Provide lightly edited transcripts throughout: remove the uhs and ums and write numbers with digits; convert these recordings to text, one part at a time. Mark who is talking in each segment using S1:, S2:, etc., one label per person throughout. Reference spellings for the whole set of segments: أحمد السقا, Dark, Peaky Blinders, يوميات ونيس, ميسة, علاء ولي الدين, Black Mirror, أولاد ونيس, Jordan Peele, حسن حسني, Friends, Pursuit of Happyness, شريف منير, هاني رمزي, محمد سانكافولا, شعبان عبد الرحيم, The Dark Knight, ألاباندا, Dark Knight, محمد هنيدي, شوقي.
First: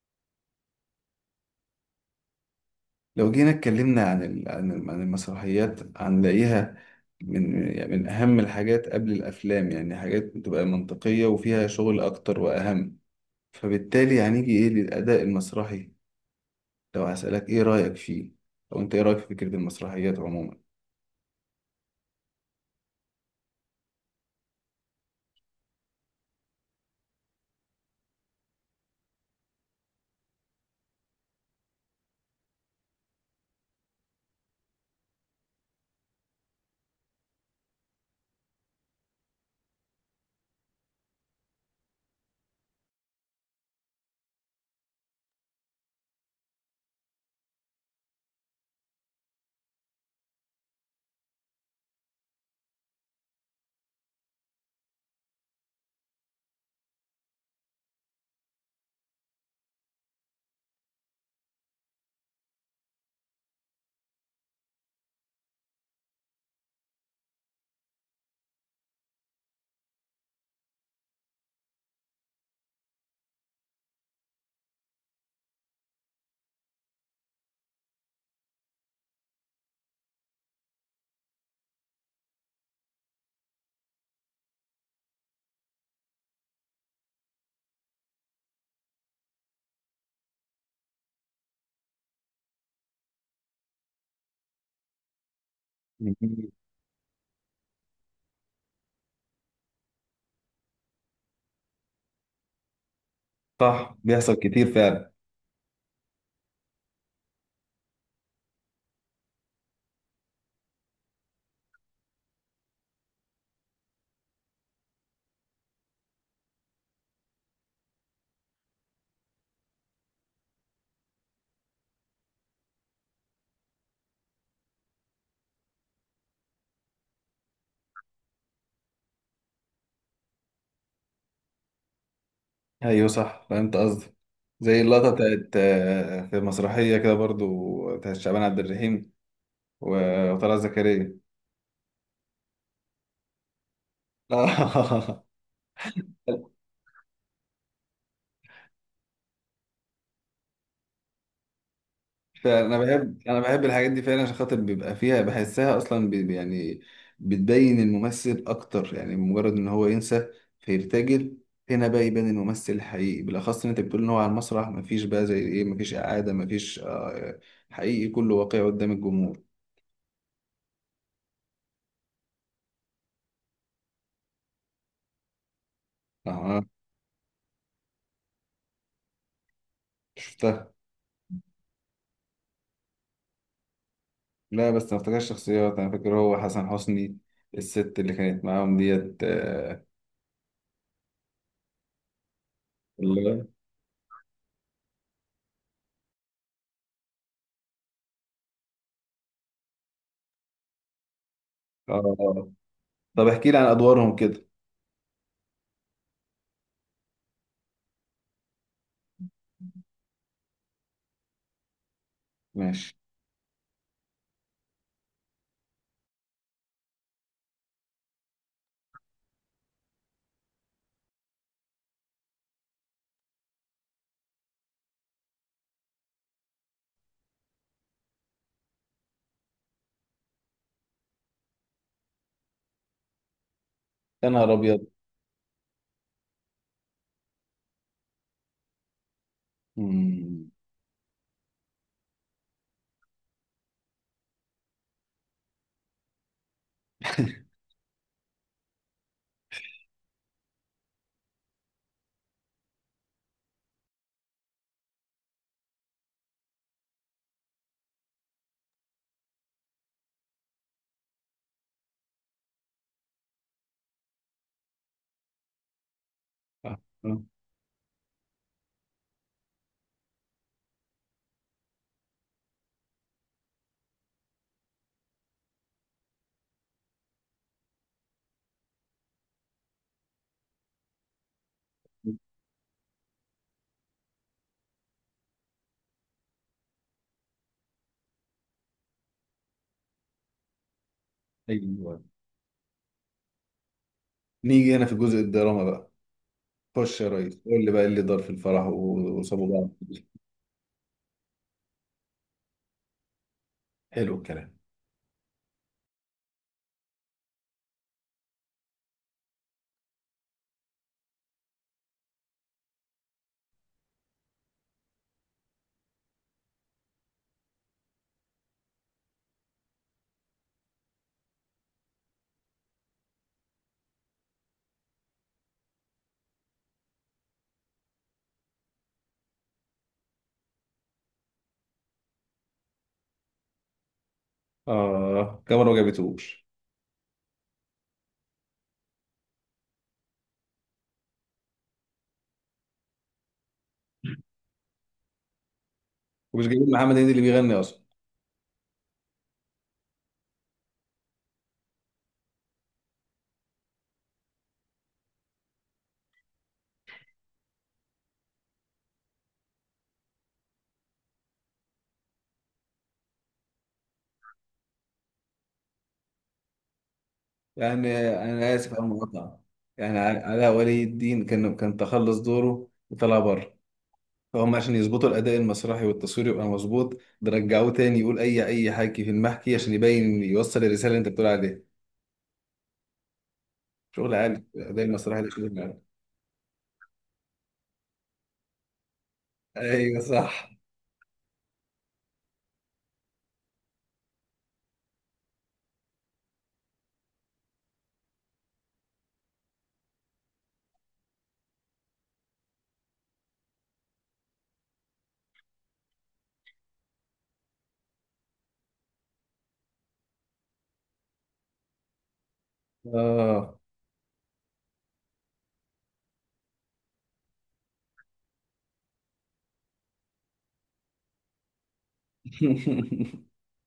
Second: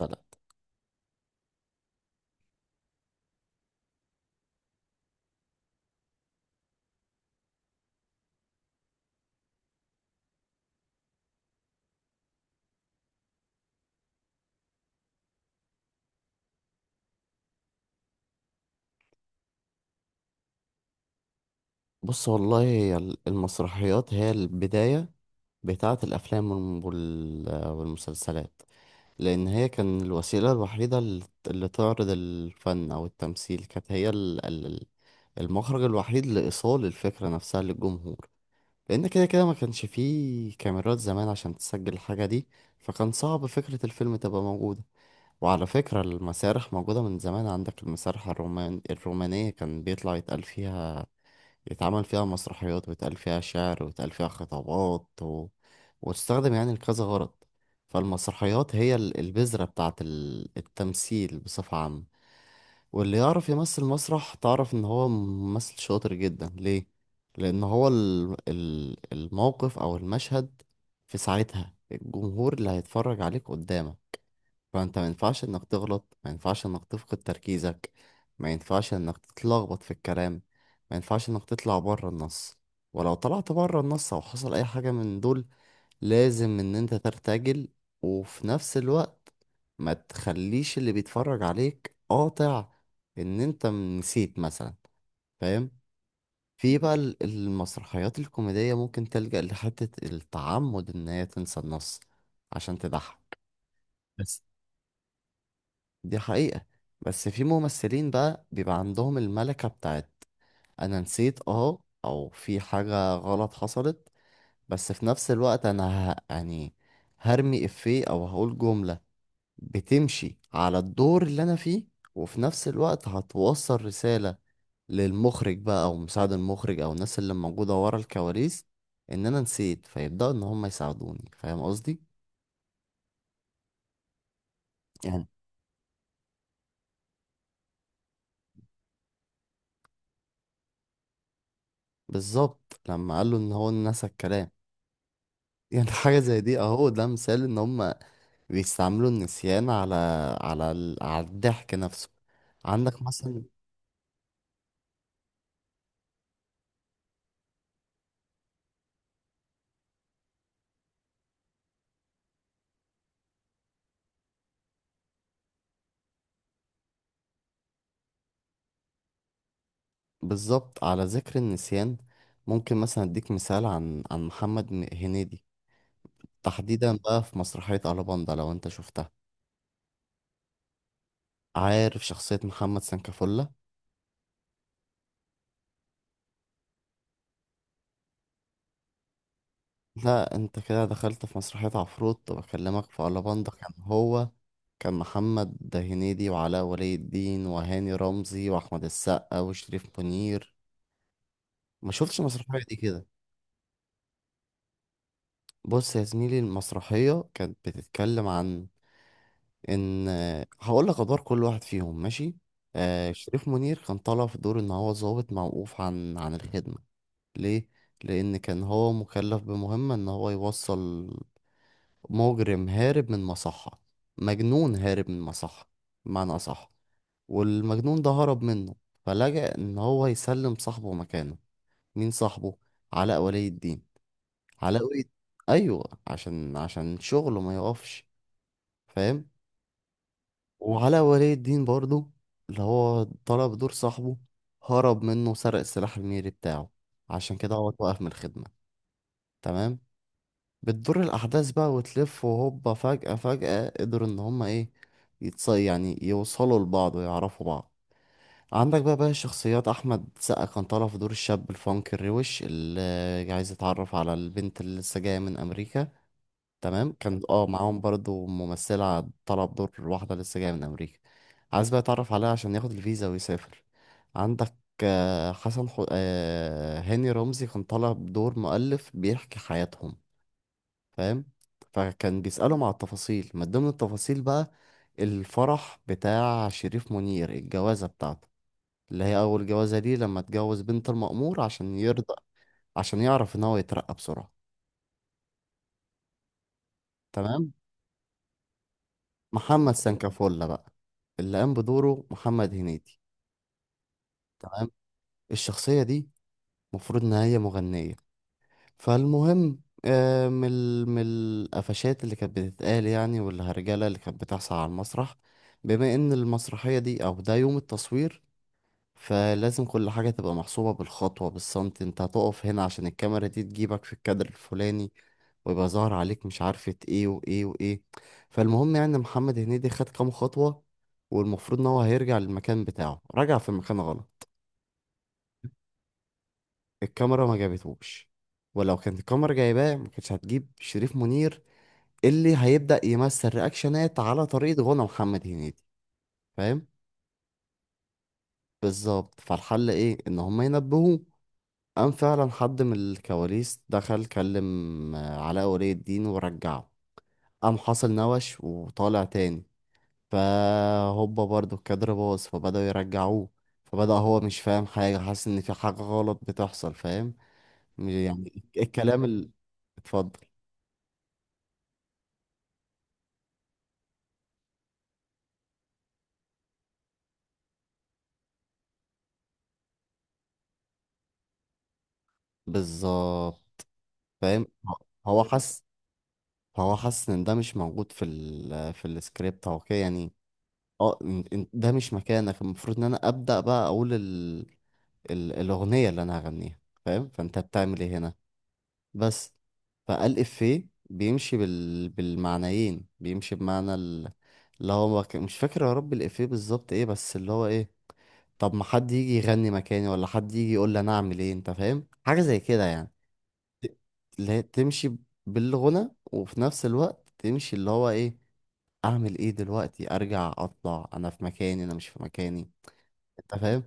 S1: غلط.
S2: لو جينا اتكلمنا عن المسرحيات، هنلاقيها من أهم الحاجات قبل الأفلام، يعني حاجات بتبقى منطقية وفيها شغل أكتر وأهم. فبالتالي هنيجي إيه للأداء المسرحي؟ لو هسألك إيه رأيك فيه؟ أو أنت إيه رأيك في فكرة المسرحيات عموما؟
S1: بص والله هي المسرحيات هي البداية بتاعة الأفلام والمسلسلات. لأن هي كان الوسيلة الوحيدة اللي تعرض الفن أو التمثيل، كانت هي المخرج الوحيد لإيصال الفكرة نفسها للجمهور. لأن كده كده ما كانش فيه كاميرات زمان عشان تسجل الحاجة دي، فكان صعب فكرة الفيلم تبقى موجودة. وعلى فكرة، المسارح موجودة من زمان، عندك المسارح الرومانية كان بيطلع يتقال فيها، يتعمل فيها مسرحيات، ويتقال فيها شعر، ويتقال فيها خطابات، و... وتستخدم يعني لكذا غرض. فالمسرحيات هي البذرة بتاعة التمثيل بصفة عامة. واللي يعرف يمثل مسرح تعرف إن هو ممثل شاطر جدا، ليه؟ لأن هو الموقف أو المشهد في ساعتها، الجمهور اللي هيتفرج عليك قدامك. فانت ما ينفعش انك تغلط، ما ينفعش انك تفقد تركيزك، ما ينفعش انك تتلخبط في الكلام، ما ينفعش انك تطلع بره النص. ولو طلعت بره النص او حصل اي حاجة من دول، لازم ان انت ترتجل، وفي نفس الوقت ما تخليش اللي بيتفرج عليك قاطع ان انت نسيت مثلا. فاهم؟
S2: مم.
S1: في بقى المسرحيات الكوميدية ممكن تلجأ لحتة التعمد ان هي تنسى النص عشان تضحك.
S2: صح، بيحصل
S1: بس
S2: كتير فعلا.
S1: دي حقيقة. بس في ممثلين بقى بيبقى عندهم الملكة بتاعت أنا نسيت، أو في حاجة غلط حصلت، بس في نفس الوقت أنا يعني هرمي إفيه أو هقول جملة بتمشي على الدور اللي أنا فيه، وفي نفس الوقت هتوصل رسالة للمخرج بقى أو مساعد المخرج أو الناس اللي موجودة ورا الكواليس إن أنا نسيت، فيبدأوا إن هم يساعدوني. فاهم قصدي؟
S2: أيوه صح، فهمت قصدي. زي اللقطة
S1: يعني
S2: بتاعت في مسرحية كده برضو بتاعت شعبان عبد الرحيم وطلعت زكريا.
S1: بالظبط لما قال له إن هو نسى الكلام. يعني حاجة زي دي، اهو ده مثال ان هم بيستعملوا النسيان على الضحك نفسه.
S2: انا
S1: عندك
S2: بحب انا
S1: مثلا.
S2: بحب الحاجات دي فعلا، عشان خاطر بيبقى فيها، بحسها اصلا يعني بتبين الممثل اكتر، يعني مجرد ان هو ينسى فيرتجل. هنا بقى يبان الممثل الحقيقي، بالاخص ان انت بتقول ان هو على المسرح مفيش بقى زي ايه، مفيش اعاده، مفيش. حقيقي كله واقعي قدام الجمهور.
S1: بالظبط، على ذكر النسيان ممكن مثلا اديك مثال عن محمد هنيدي.
S2: اها.
S1: تحديدا بقى في مسرحية ألاباندا، لو انت شفتها.
S2: شفتها.
S1: عارف شخصية محمد سنكافولا؟
S2: لا بس ما افتكرش شخصيات، انا فاكر هو حسن حسني، الست اللي كانت معاهم ديت.
S1: لا، انت كده دخلت في مسرحية عفروت، وبكلمك في
S2: اللي-
S1: ألاباندا. كان محمد هنيدي وعلاء ولي الدين وهاني رمزي وأحمد السقا وشريف منير. ما شفتش
S2: اه،
S1: المسرحية دي كده؟
S2: طب احكي لي عن ادوارهم كده.
S1: بص يا زميلي، المسرحية كانت بتتكلم عن ان هقول لك ادوار كل واحد فيهم، ماشي؟
S2: ماشي.
S1: شريف منير كان طالع في دور ان هو ضابط موقوف عن الخدمة. ليه؟ لان كان هو مكلف بمهمة ان هو يوصل مجرم هارب من مصحة، مجنون هارب من مصحة بمعنى اصح. والمجنون ده هرب منه، فلجأ ان هو يسلم صاحبه مكانه. مين صاحبه؟ علاء ولي الدين.
S2: يا نهار
S1: علاء
S2: ابيض.
S1: ولي ايوه، عشان شغله ما يقفش. فاهم؟
S2: مم.
S1: وعلاء ولي الدين برضو، اللي هو طلب دور صاحبه، هرب منه وسرق السلاح الميري بتاعه، عشان كده هو اتوقف من الخدمة. تمام. بتدور الأحداث بقى وتلف، وهوبا فجأة فجأة قدروا إن هما إيه، يعني يوصلوا لبعض ويعرفوا بعض. عندك بقى الشخصيات، أحمد سقا كان طالع في دور الشاب الفانك الروش اللي عايز يتعرف على البنت اللي لسه جاية من أمريكا.
S2: آه،
S1: تمام، كان
S2: آه.
S1: معاهم برضو ممثلة طلب دور واحدة لسه جاية من أمريكا، عايز بقى يتعرف عليها عشان ياخد الفيزا ويسافر. عندك آه، حسن حو... آه، هاني رمزي كان طالب دور مؤلف بيحكي حياتهم. فاهم؟ فكان بيسألهم على التفاصيل، من ضمن التفاصيل بقى الفرح بتاع شريف منير، الجوازة بتاعته اللي هي أول جوازة ليه، لما اتجوز بنت المأمور عشان
S2: ايوه،
S1: يرضى، عشان يعرف إن هو يترقى بسرعة.
S2: نيجي هنا في جزء الدراما بقى. خش يا ريس
S1: تمام.
S2: قول لي بقى إيه اللي دار في الفرح وسابوا بعض.
S1: محمد سانكافولا بقى، اللي قام بدوره محمد هنيدي.
S2: حلو الكلام.
S1: تمام. الشخصية دي المفروض إن هي مغنية. فالمهم، من القفشات اللي كانت بتتقال يعني، والهرجلة اللي كانت بتحصل على المسرح، بما إن المسرحية دي أو ده يوم التصوير، فلازم كل حاجة تبقى محسوبة بالخطوة، بالسنتي، انت هتقف هنا عشان الكاميرا دي تجيبك في الكادر الفلاني، ويبقى ظاهر عليك، مش عارفة ايه وايه وايه. فالمهم يعني محمد هنيدي خد كام خطوة، والمفروض ان هو هيرجع للمكان بتاعه، رجع في المكان غلط.
S2: اه، كاميرا ما جابتهوش.
S1: الكاميرا ما جابتهوش، ولو كانت الكاميرا جايباه ما كانتش هتجيب شريف منير اللي هيبدأ يمثل رياكشنات على طريقة غنى محمد هنيدي.
S2: ومش
S1: فاهم؟
S2: جايبين محمد هنيدي اللي بيغني اصلا.
S1: بالظبط. فالحل ايه؟ ان هم ينبهوه. قام فعلا حد من الكواليس دخل كلم علاء ولي الدين ورجعه. قام حصل نوش وطالع تاني، فهوبا برضو الكادر باظ، فبدأوا يرجعوه، فبدأ هو مش فاهم حاجة، حاسس إن في حاجة غلط بتحصل. فاهم؟
S2: يعني
S1: يعني
S2: انا اسف على
S1: الكلام اللي،
S2: المقاطعه، يعني
S1: اتفضل.
S2: علاء ولي الدين كان تخلص دوره وطلع بره، فهم عشان يظبطوا الاداء المسرحي والتصوير يبقى مظبوط، ده رجعوه تاني يقول اي حكي في المحكي عشان يبين يوصل الرساله اللي انت بتقول عليها.
S1: بالظبط.
S2: شغل عالي،
S1: فاهم؟
S2: الاداء المسرحي
S1: هو
S2: ده شغل
S1: حاسس،
S2: عالي.
S1: هو حاسس إن ده مش موجود في السكريبت أو كده
S2: ايوه
S1: يعني.
S2: صح.
S1: اه، إن ده مش مكانك، المفروض إن أنا أبدأ بقى أقول ال ال الأغنية اللي أنا هغنيها. فاهم؟ فأنت بتعمل إيه هنا؟ بس. فقال إفيه بيمشي بالمعنيين، بيمشي بمعنى اللي هو مش فاكر يا رب الإفيه بالظبط إيه، بس اللي هو إيه، طب ما حد يجي يغني مكاني ولا حد يجي يقول لي أنا أعمل إيه، أنت فاهم حاجة زي كده يعني.
S2: اه.
S1: ت- اللي هي تمشي بالغنى، وفي نفس الوقت تمشي اللي هو إيه، أعمل إيه دلوقتي؟ أرجع؟ أطلع؟ أنا في مكاني؟ أنا مش في مكاني؟ أنت فاهم،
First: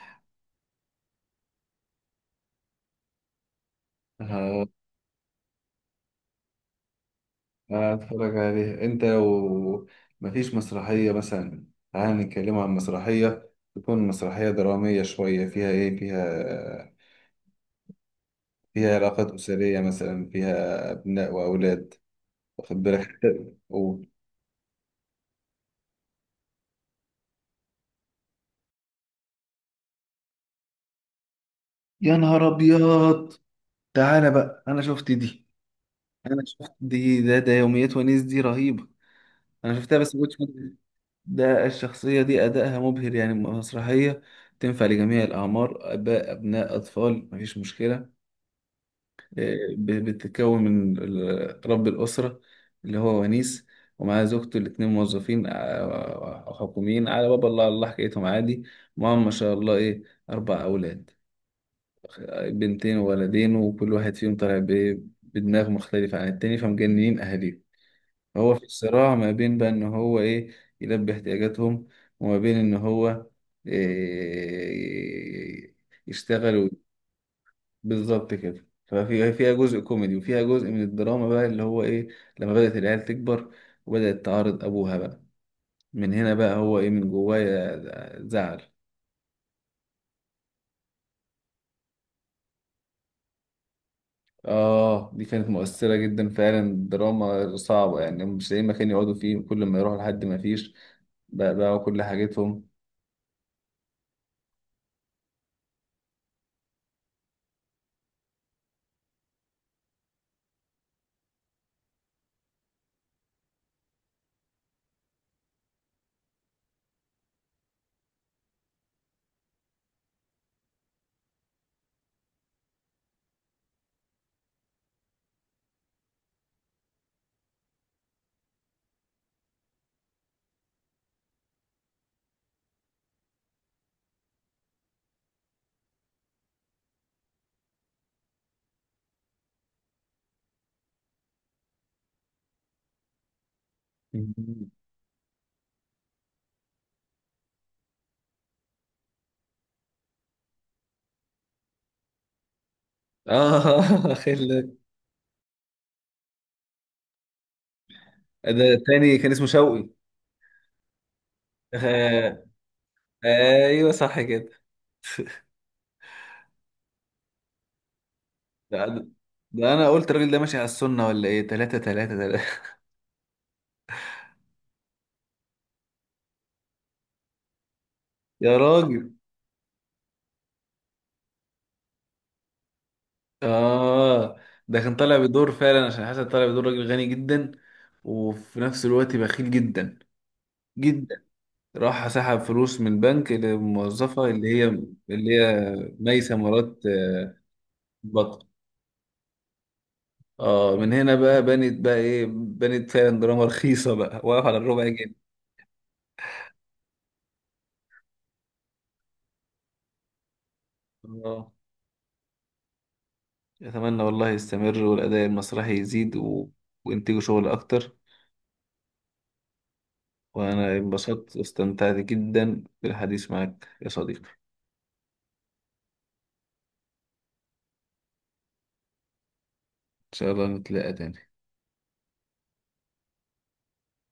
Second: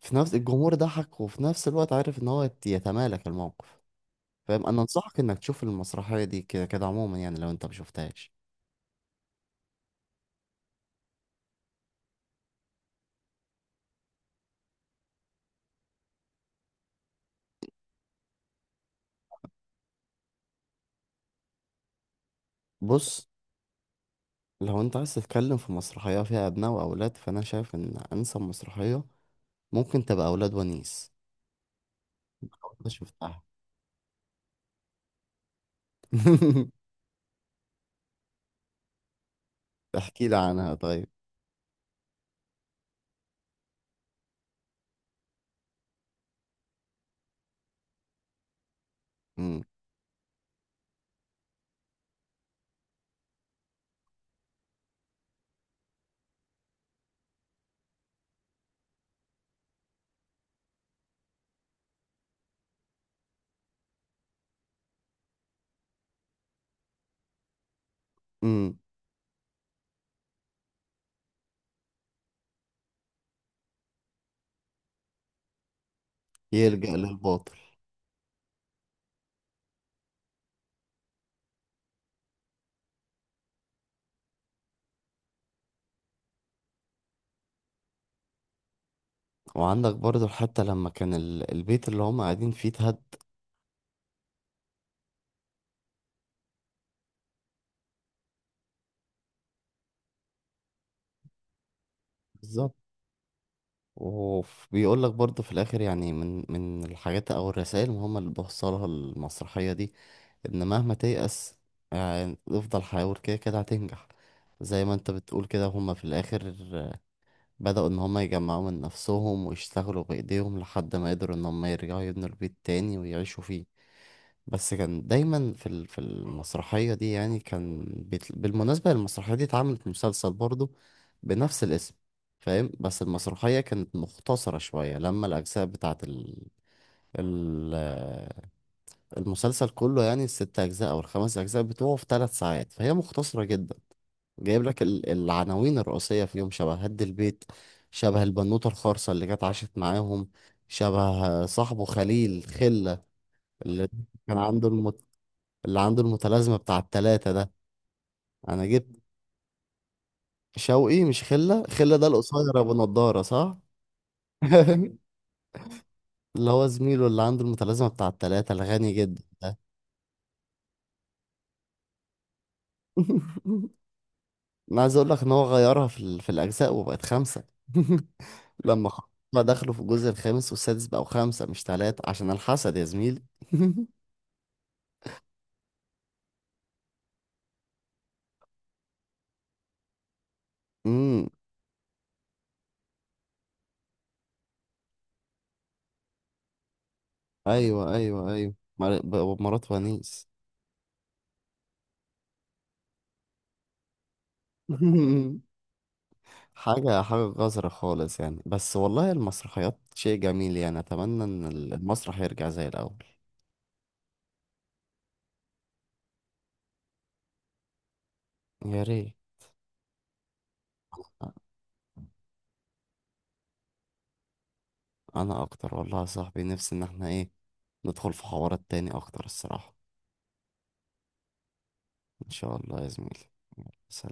S1: في نفس الجمهور ضحك، وفي نفس الوقت عارف إن هو يتمالك الموقف. فاهم؟
S2: ه-
S1: انا انصحك انك تشوف المسرحيه دي كده كده عموما، يعني لو انت مشوفتهاش.
S2: هتفرج عليها انت لو مفيش مسرحية مثلا. تعال نتكلم عن مسرحية، تكون مسرحية درامية شوية، فيها علاقات أسرية مثلا، فيها أبناء وأولاد، واخد بالك؟
S1: بص،
S2: و-
S1: لو انت عايز تتكلم في مسرحيه فيها ابناء واولاد، فانا شايف ان انسب مسرحيه ممكن تبقى اولاد ونيس.
S2: يا نهار
S1: لو انت
S2: أبيض.
S1: شفتها.
S2: تعالى بقى أنا شفت دي. أنا شفت دي، ده يوميات ونيس، دي رهيبة. أنا شفتها بس ما
S1: احكي
S2: كنتش.
S1: لي عنها طيب.
S2: ده الشخصية دي أدائها مبهر، يعني مسرحية تنفع لجميع الأعمار، آباء أبناء أطفال، مفيش مشكلة.
S1: امم.
S2: بتتكون من رب الأسرة اللي هو ونيس، ومعاه زوجته، الاتنين موظفين، حكوميين على باب الله، على الله حكايتهم عادي. معاهم ما شاء الله إيه، 4 أولاد، بنتين وولدين، وكل واحد فيهم طالع بدماغ مختلفة عن التاني، فمجننين أهاليهم. هو في
S1: امم.
S2: صراع ما بين بقى ان هو ايه، يلبي احتياجاتهم، وما بين ان هو إيه، يشتغل.
S1: يلجأ للباطل.
S2: بالظبط كده. فيها جزء كوميدي وفيها جزء من الدراما بقى اللي هو ايه، لما بدأت العيال تكبر وبدأت تعارض ابوها بقى. من هنا بقى هو ايه، من جوايا، زعل.
S1: وعندك برضو حتى لما كان البيت اللي هم قاعدين فيه اتهد.
S2: اه، دي كانت مؤثرة جدا فعلا، دراما صعبة، يعني مش لاقيين مكان يقعدوا فيه، كل ما يروحوا لحد ما فيش بقى كل حاجتهم.
S1: بالظبط. وبيقول لك برضه في الاخر، يعني من الحاجات او الرسائل المهمه اللي بوصلها المسرحيه دي، ان مهما تيأس يعني افضل حاول، كده كده هتنجح. زي ما انت بتقول كده، هما في الاخر بدأوا ان هما يجمعوا من نفسهم ويشتغلوا بايديهم لحد ما قدروا ان هما يرجعوا يبنوا البيت تاني ويعيشوا فيه. بس كان دايما في المسرحية دي يعني كان بالمناسبة المسرحية دي اتعملت مسلسل برضه بنفس الاسم. فاهم؟ بس المسرحية كانت مختصرة شوية، لما الأجزاء بتاعت ال... المسلسل كله، يعني الست أجزاء أو الخمس أجزاء بتوعه في 3 ساعات، فهي مختصرة جدا. جايب لك العناوين الرئيسية فيهم، شبه هد البيت، شبه البنوتة الخرصة اللي جت عاشت معاهم، شبه صاحبه خليل خلة اللي
S2: اه.
S1: كان عنده اللي عنده المتلازمة بتاع التلاتة ده. أنا
S2: ده
S1: جبت
S2: التاني كان اسمه شوقي.
S1: شوقي مش خلة، خلة ده
S2: آه،
S1: القصير أبو نضارة، صح؟
S2: ايوه صح كده.
S1: اللي هو زميله اللي عنده المتلازمة بتاع التلاتة
S2: ده,
S1: الغني
S2: ده
S1: جدا.
S2: ده انا قلت الراجل ده ماشي على السنه ولا ايه، تلاتة تلاتة تلاتة.
S1: أنا عايز أقول لك إن هو غيرها في الأجزاء وبقت خمسة.
S2: يا راجل.
S1: ما دخلوا في الجزء الخامس والسادس، بقوا خمسة مش تلاتة عشان الحسد يا زميلي.
S2: اه، ده كان طالع بدور فعلا، عشان حسن طالع بدور راجل غني جدا وفي نفس الوقت بخيل جدا جدا.
S1: امم،
S2: راح سحب فلوس من بنك، للموظفة اللي هي ميسة مرات.
S1: أيوه أيوه
S2: بطل.
S1: أيوه مرات ونيس.
S2: اه، من هنا بقى بنت بقى ايه، بنت فعلا دراما رخيصة بقى، واقف على الربع جنيه.
S1: حاجة حاجة قذرة خالص يعني، بس والله المسرحيات شيء جميل، يعني أتمنى إن
S2: اه،
S1: المسرح يرجع زي الأول.
S2: أتمنى والله يستمر، والأداء المسرحي يزيد و... وإنتجوا شغل أكتر.
S1: يا ريت.
S2: وأنا انبسطت واستمتعت جدا بالحديث معك يا صديقي، إن
S1: أنا أكتر والله يا صاحبي، نفسي إن احنا إيه، ندخل في حوارات تاني أكتر الصراحة.
S2: شاء الله نتلاقى تاني.
S1: إن شاء الله يا زميلي.